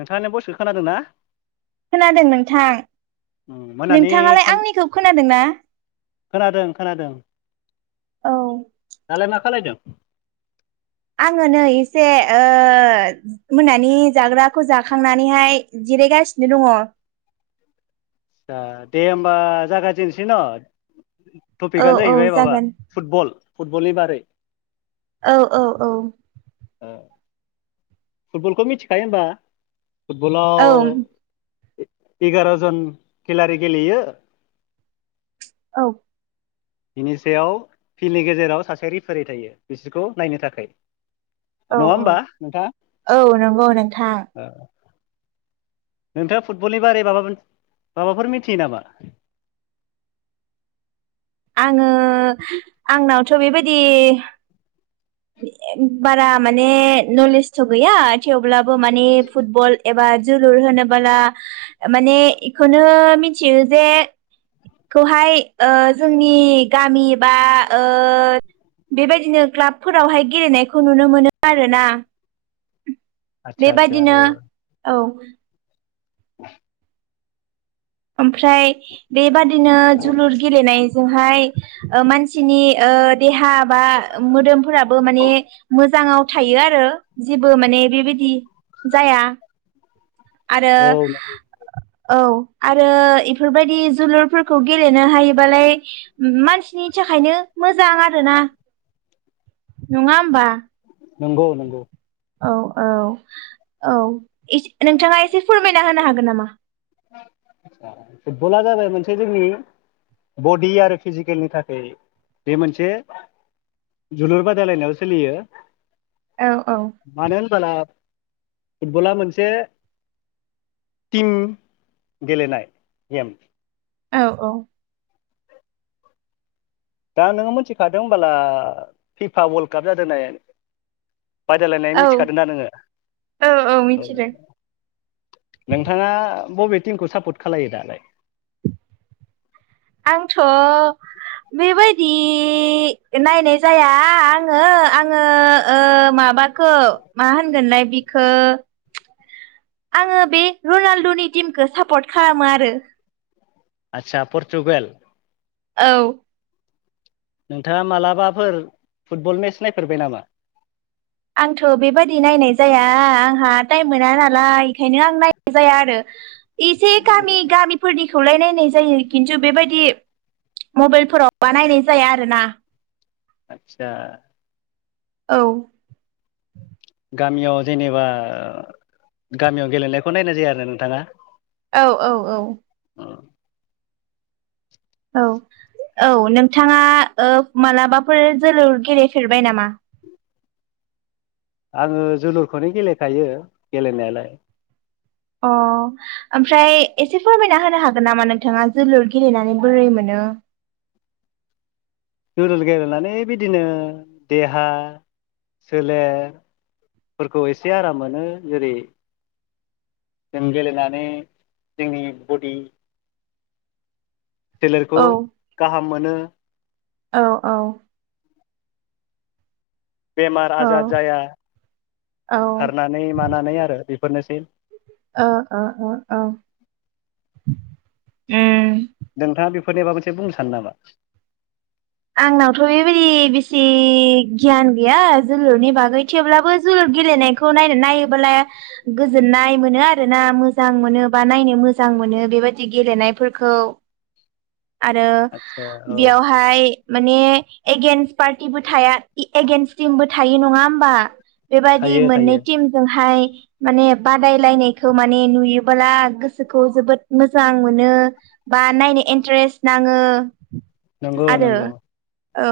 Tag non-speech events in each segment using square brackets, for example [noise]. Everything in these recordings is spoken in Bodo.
नोंथाङानो बयसखौ खोनादों ना खोनादों नोंथां मोनानि नोंथाङालाय आंनिखौ खोनादों ना खोनादों खोनादों औ दालाय मा खालायदों आङो नै एसे मोनानि जाग्राखौ जाखांनानैहाय जिरायगासिनो दङ आसा दे होमबा जागायजेनसै ना? औ टपिकआनो औ जाहैबाय माबा जागोन फुटबल फुटबलनि बारै औ औ औ [unintelligible] फुटबलखौ मिथिखायो होनोमबा औ फुटबलाव एगार' जन खेलारि गेलेयो औ बिनि सायाव फिल्डनि गेजेराव सासे रेफारि थायो बिसोरखौ नायनो थाखाय औ नङा औ होमबा नोंथाङा? औ नंगौ नोंथां नोंथाङा फुटबलनि बारै माबा माबाफोर मिथियो नामा? [inaudible] आङो आंनावथ' बेबायदि बारा माने नलेजथ' गैया थेवब्लाबो माने फुटबल बा जोलुर होनोबोला माने बेखौनो मिथियो जे खौहाय जोंनि गामि बा ओ बेबायदिनो क्लाबफोरावहाय गेलेनायखौ नुनो मोनो आरोना। आदसा आदसा बेबादिनो औ [inaudible] ओमफ्राय बेबादिनो जोलुर गेलेनाय जोंहाय मानसिनि देहा बा मोदोमफोराबो माने मोजाङाव थायो आरो जेबो माने बेबायदि जाया। आरो औ औ आरो इफोरबायदि जोलुरफोरखौ गेलेनो हायोबालाय मानसिनि थाखायनो मोजां आरोना। नङा होमबा? नंगौ नंगौ। औ औ औ नोंथाङा एसे फोरमायना होनो हागोन नामा? फुटबला जाबाय मोनसे जोंनि बडि आरो फिजिकेलनि थाखाय बे मोनसे जोलुर बादायलायनायावो सोलियो औ औ मानो होनबाला फुटबला मोनसे टिम। गेलेनाय नेम। औ औ दा नोङो मिथिखादों होनबाला फिफा वर्ल्ड काप जादों ननाय। बादायलायनाय औ मिथिखादों ना नोङो? औ नोंथाङा। बबे टिमखौ सापर्ट खालायो दालाय? आंथ' बेबायदि [unintelligible] नायनाय जाया आङो आङो ओ माबाखौ मा होनगोनलाय बिखौ [unintelligible] आङो बे रनाल्ड'नि टिमखौ सापर्ट खालामो आरो आतसा परतुगाल। औ नोंथाङा मालाबाफोर फुटबल मेट्च नायफेरबाय नामा? आंथ' बेबायादि नायनाय जाया आंहा टाइम मोना नालाय बेखायनो आं नायनाय जाया आरो एसे गामि गामिफोरनि खौलाय नाय जायो खिन्थु बेबायदि मबाइलफोरावबा नायनाय जाया आरोना। आतसा औ गामियाव जेनेबा गामियाव गेलेनायखौ नायनाय जाया आरो नोंथाङा। औ औ औ उम औ औ नोंथाङा ओ मालाबाफोर जोलुर गेलेफेरबाय नामा? आङो जोलुरखौनो गेलेखायो गेलेनायालाय। अ ओमफ्राय एसे फोरमायना होनो हागोन नामा नोंथाङा जोलुर गेलेनानै बोरै मोनो। दा जोलुर गेलेनानै बिदिनो देहा सोलेर फोरखौ एसे आराम मोनो जेरै जों गेलेनानै जोंनि बडि सोलेरखौ औ गाहाम मोनो औ औ बेमार ओ आजार जाया ओ खारनानै मानानै आरो बेफोरनोसै अ अ अ उम नोंथाङा बेफोरनिबाबा मोनसे बुंनो सानो नामा आंनावथ' बेबायदि बेसे गियान गैया जोलुरनि बागै थेवब्लाबो जोलुर गेलेनायखौ नायनो नायोबोला गोजोननाय मोनो आरोना मोजां मोनो बा नायनो मोजां मोजां मोनो बेबायदि गेलेनायफोरखौ [unintelligible] टॅ आरो बेयावहाय माने एगेन्स पार्टिबो थाया एगेन्स टिमबो थायो नङा होमबा बेबायादि थायो मोननै थायो टिमजोंहाय माने बादायलायनायखौ माने नुयोबोला गोसोखौ जोबोद मोजां मोनो बा नायनो इन्टारेस्ट नाङो नंगौ आरो नंगौ औ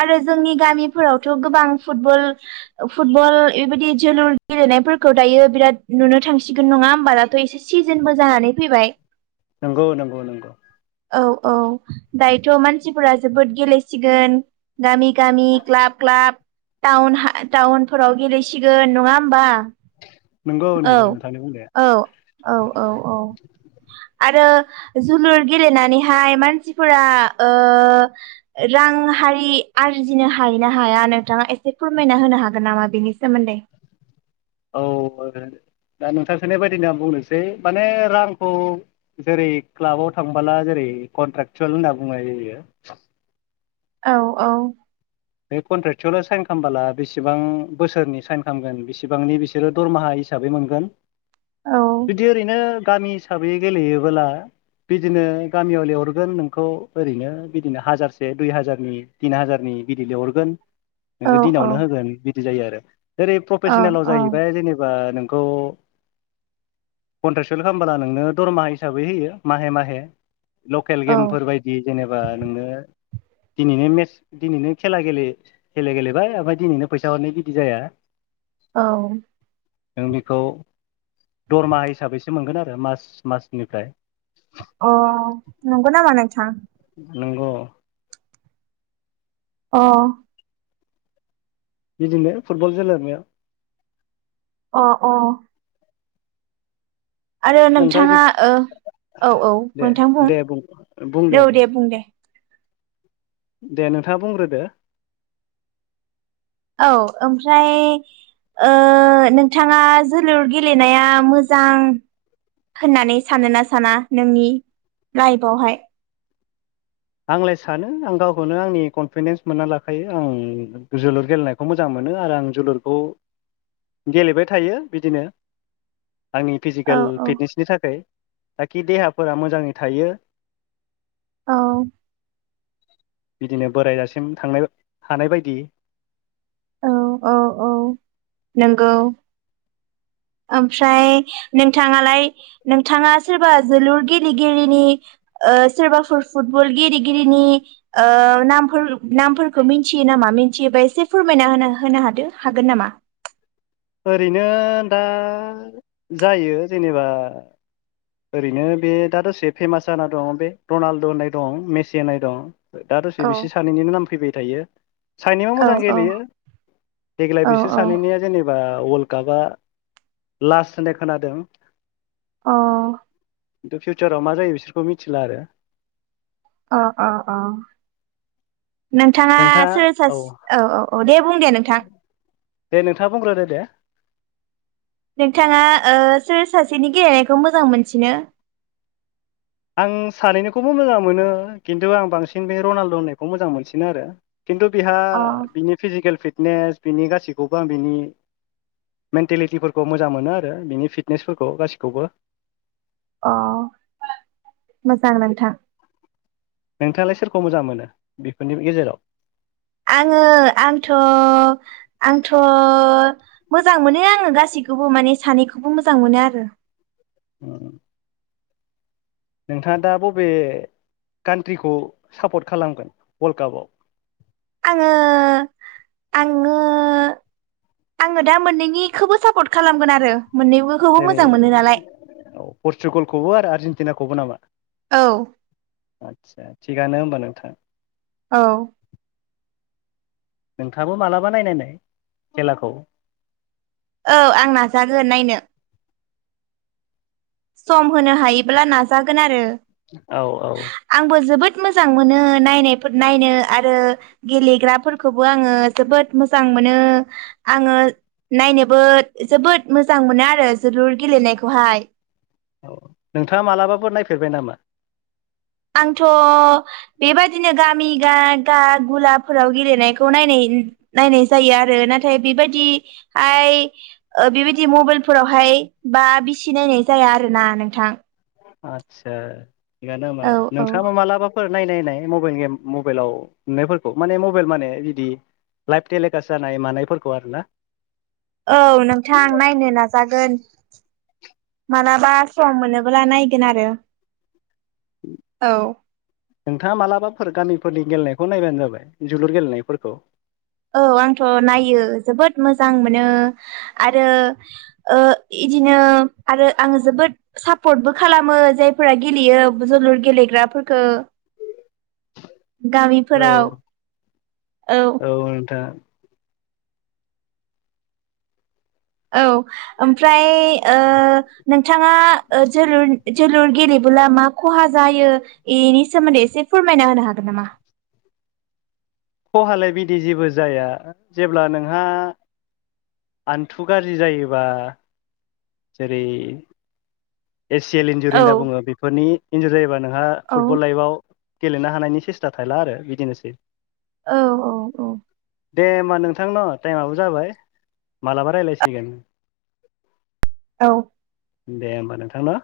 आरो जोंनि गामिफोरावथ' गोबां फुबल फुटबल बेबायदि जोलुर गेलेनायफोरखौ दायो बिराद नुनो थांसिगोन नङा होमबा दाथ एसे सिजोनबो जानानै फैयो मिथिबाय नंगौ नंगौ नंगौ औ औ दायोथ' मानसिफोरा जोबोद गेलेसिगोन गामि गामि क्लाब क्लाब टाउनफोराव गेलेसिगोन नङा होमबा नंगौ औ नंगौ नोंथांनि बुंनाया औ औ औ औ आरो जोलुर गेलेनानैहाय मानसिफोरा ओ रां हारि आरजिनो हायो ना हाया नोंथाङा एसे फोरमायना होनो हागोन नामा बेनि सोमोन्दै औलललल दा नोंथां सोंनाय बादिनो आं बुंनोसै माने रांखौ जेरै क्लाबाव थांबोला जेरै कन्ट्रेकसुयेल होन्ना बुङो औ औ बे कनट्रेक्टसुयेल' साइन खालामबोला बेसेबां बोसोरनि साइन खालामगोन बेसेबांनि बिसोरो दरमाहा हिसाबै मोनगोन औ जुदि ओरैनो गामि हिसाबै गेलेयोबोला बिदिनो गामियाव लिंहरगोन नोंखौ ओरैनो बिदिनो हाजारसे दुइ हाजारनि तिन हाजारनि गिदिर लिंहरगोन औ औ दिनावनो होगोन बिदि जायो आरो ओरै औ प्रफेसनेलाव जाहैबाय जेनेबा नोंखौ कन्ट्रेक्सल खालामबोला नोंनो दरमाहा हिसाबै होयो माहे माहे लकेल औ गेमफोर बायदि जेनेबा नोंनो दिनैनो मेस दिनैनो खेला गेले खला गेलेबाय ओमफ्राय दिनैनो फैसा हरनाय बिदि जाया औ नों बेखौ दरमाहा हिसाबैसो मोनगोन आरो मास मासनिफ्राय अ नंगौनामा नोंथां नंगौ अ बिदिनो फुटबल गेलेनाया अ अ आरो नोंथाङा ओ औ औ दे नोंथां बुं दे औ दे बुं दे दे नोंथाङा बुंग्रोदो औ ओमफ्राय ओ नोंथाङा जोलुर गेलेनाया मोजां होननानै सानोना साना नोंनि लाइफआवहाय आंलाय सानो आं गावखौनो आंनि कनफिडेन्स मोनना लाखायो आं जोलुर गेलेनायखौ मोजां मो नो आरो आं जोलुरखौ गेलेबाय थायो बिदिनो आंनि औ फिजिकेल औ फिटनेसनि थाखाय थाखि देहाफोरा मोजाङै थायो। औ बिदिनो बोराय जासिम थांनो हानाय बायदि औ औ औ नंगौ [unintelligible] ओमफ्राय नोंथाङालाय नोंथाङा सोरबा जोलुर गेलेगिरिनि ओ सोरबाफोर फुटबल गेलेगिरिनि ओ नामफोर नामफोरखौ मिथियो नामा? मिथियोबा एसे फोरमायना होनो होनो हादो हागोन नामा? ओरैनो दा जायो जेनेबा ओरैनो बे दा दसे फेमास जाना दं बे रनाल्द' होननाय दं मेसि होननाय दं। दा दसे औ बिसोर सानैनिनो नाम फैबाय थायो। सानैबो औ मोजां औ गेलेयो देग्लाय औ बिसोर औ सानैनिया जेने वर्ल्ड कापा लास्ट होननाय खोनादों। अ खिन्थु फिउचाराव मा जायो बिसोरखौ मिथिला आरो अ अ अ नोंथाङा सोर सा औ औ औ दे बुं दे नोंथां। दे नोंथाङा बुंग्रो दो दे। नोंथाङा ओ सोर सासेनि गेलेनायखौ मोजां मोनसिनो? आं सानैनोखौबो मोजां मोनो खिन्थु आं बांसिन बे रनाल्द' होननायखौ मोजां मोनसिनो आरो खिन्थु बिहा अ बिनि फिजिकेल फिटनेस बिनि गासैखौबो आं बिनि मेन्टेलिटिफोरखौ मोजां मोनो आरो बिनि फिटनेसफोरखौ गासिखौबो। अ मोजां नोंथां। नोंथाङालाय सोरखौ मोजां मोनो बेफोरनि गेजेराव आङो आंथ' आंथ' मोजां मोनो आङो गासैखौबो माने सानैखौबो मोजां मोनो आरो उम नोंथाङा दा बबे कान्ट्रिखौ सापर्ट खालामगोन वर्ल्ड कापाव आङो आङो आङो दा मोननैनिखौबो सापर्ट खालामगोन आरो मोननैबोखौबो जेरै मोजां मोनो नालाय औ पर्सुगालखौबो आरो आरजेेनटिनाखौबो नामा? औ आदसा थिगानो होमबा नोंथां। औ नोंथाङाबो मालाबा नायनाय नाय खेलाखौ औ आं नाजागोन नायनो। सम होनो हायोब्ला नाजागोन आरो औ औ आंबो जोबोद मोजां मोनो नायनाय फोर नायनो आरो गेलेग्राफोरखौबो आङो जोबोद मोजां मोनो आङो नायनोबो जोबोद मोजां मोनो आरो जोलुर गेलेनायखौहाय। औ नोंथाङा मालाबाबो नायफेरबाय नामा? आंथ' बेबायदिनो गामि गा गा गुलाफोराव गेलेनायखौ नायनाय [unintelligible] नायनाय जायो आरो नाथाय बेबायदि आय ओ बेबायदि मबाइलफोराव हाय हाय बा बिसि नायनाय जाया आरो ना नोंथां। आदसा थिगानो होमबा औ औ नोंथाङाबा मालाबा फोर नायनायनाय मबाइल गेम मबाइलाव नुनायफोरखौ माने मबाइल माने बिदि लाइफ टेलिकास्ट जानाय मानायफोरखौ आरोना। औ नोंथां नायनो नाजागो गोन मालाबा सम मोनोबोला नायगोन आरो। औ नोंथाङा मालाबाफोर गामिफोर फोरनि गेलनायखौ नायबानो जाबाय जोलुर गेलेनायफोरखौ। औ। आंथ' नायो जोबोद मोजां मोनो आरो ओ इदिनो ओ आरो आङो जोबोद सापर्टबो खालामो जायफोरा गेलेयो जोलुर गेलेग्राफोरखौ [inaudible] औ गामिफोराव औ। औ ओमफ्राय ओ नोंथाङा ओ जोलुर जोलुर गेले बोला मा खहा जायो इनि सोमोन्दै एसे फोरमायना होनो हागोन नामा? [inaudible] खहालाय बिदि जेबो जाया जेब्ला नोंहा आन्थु गाज्रि जायोबा जेरै ए सि एल इन्जुरि औ होनना बुङो बेफोरनि इन्जुरि जायोबा नोंहा औ फुटबल लाइभआव गेलेनो हानायनि सेस्था थाहैला आरो बिदिनोसै। औ औ औ। दे होमबा नोंथां न टाइमाबो जाबाय मालाबा रायलायसिगोन। औ। दे होमबा नोंथां ना?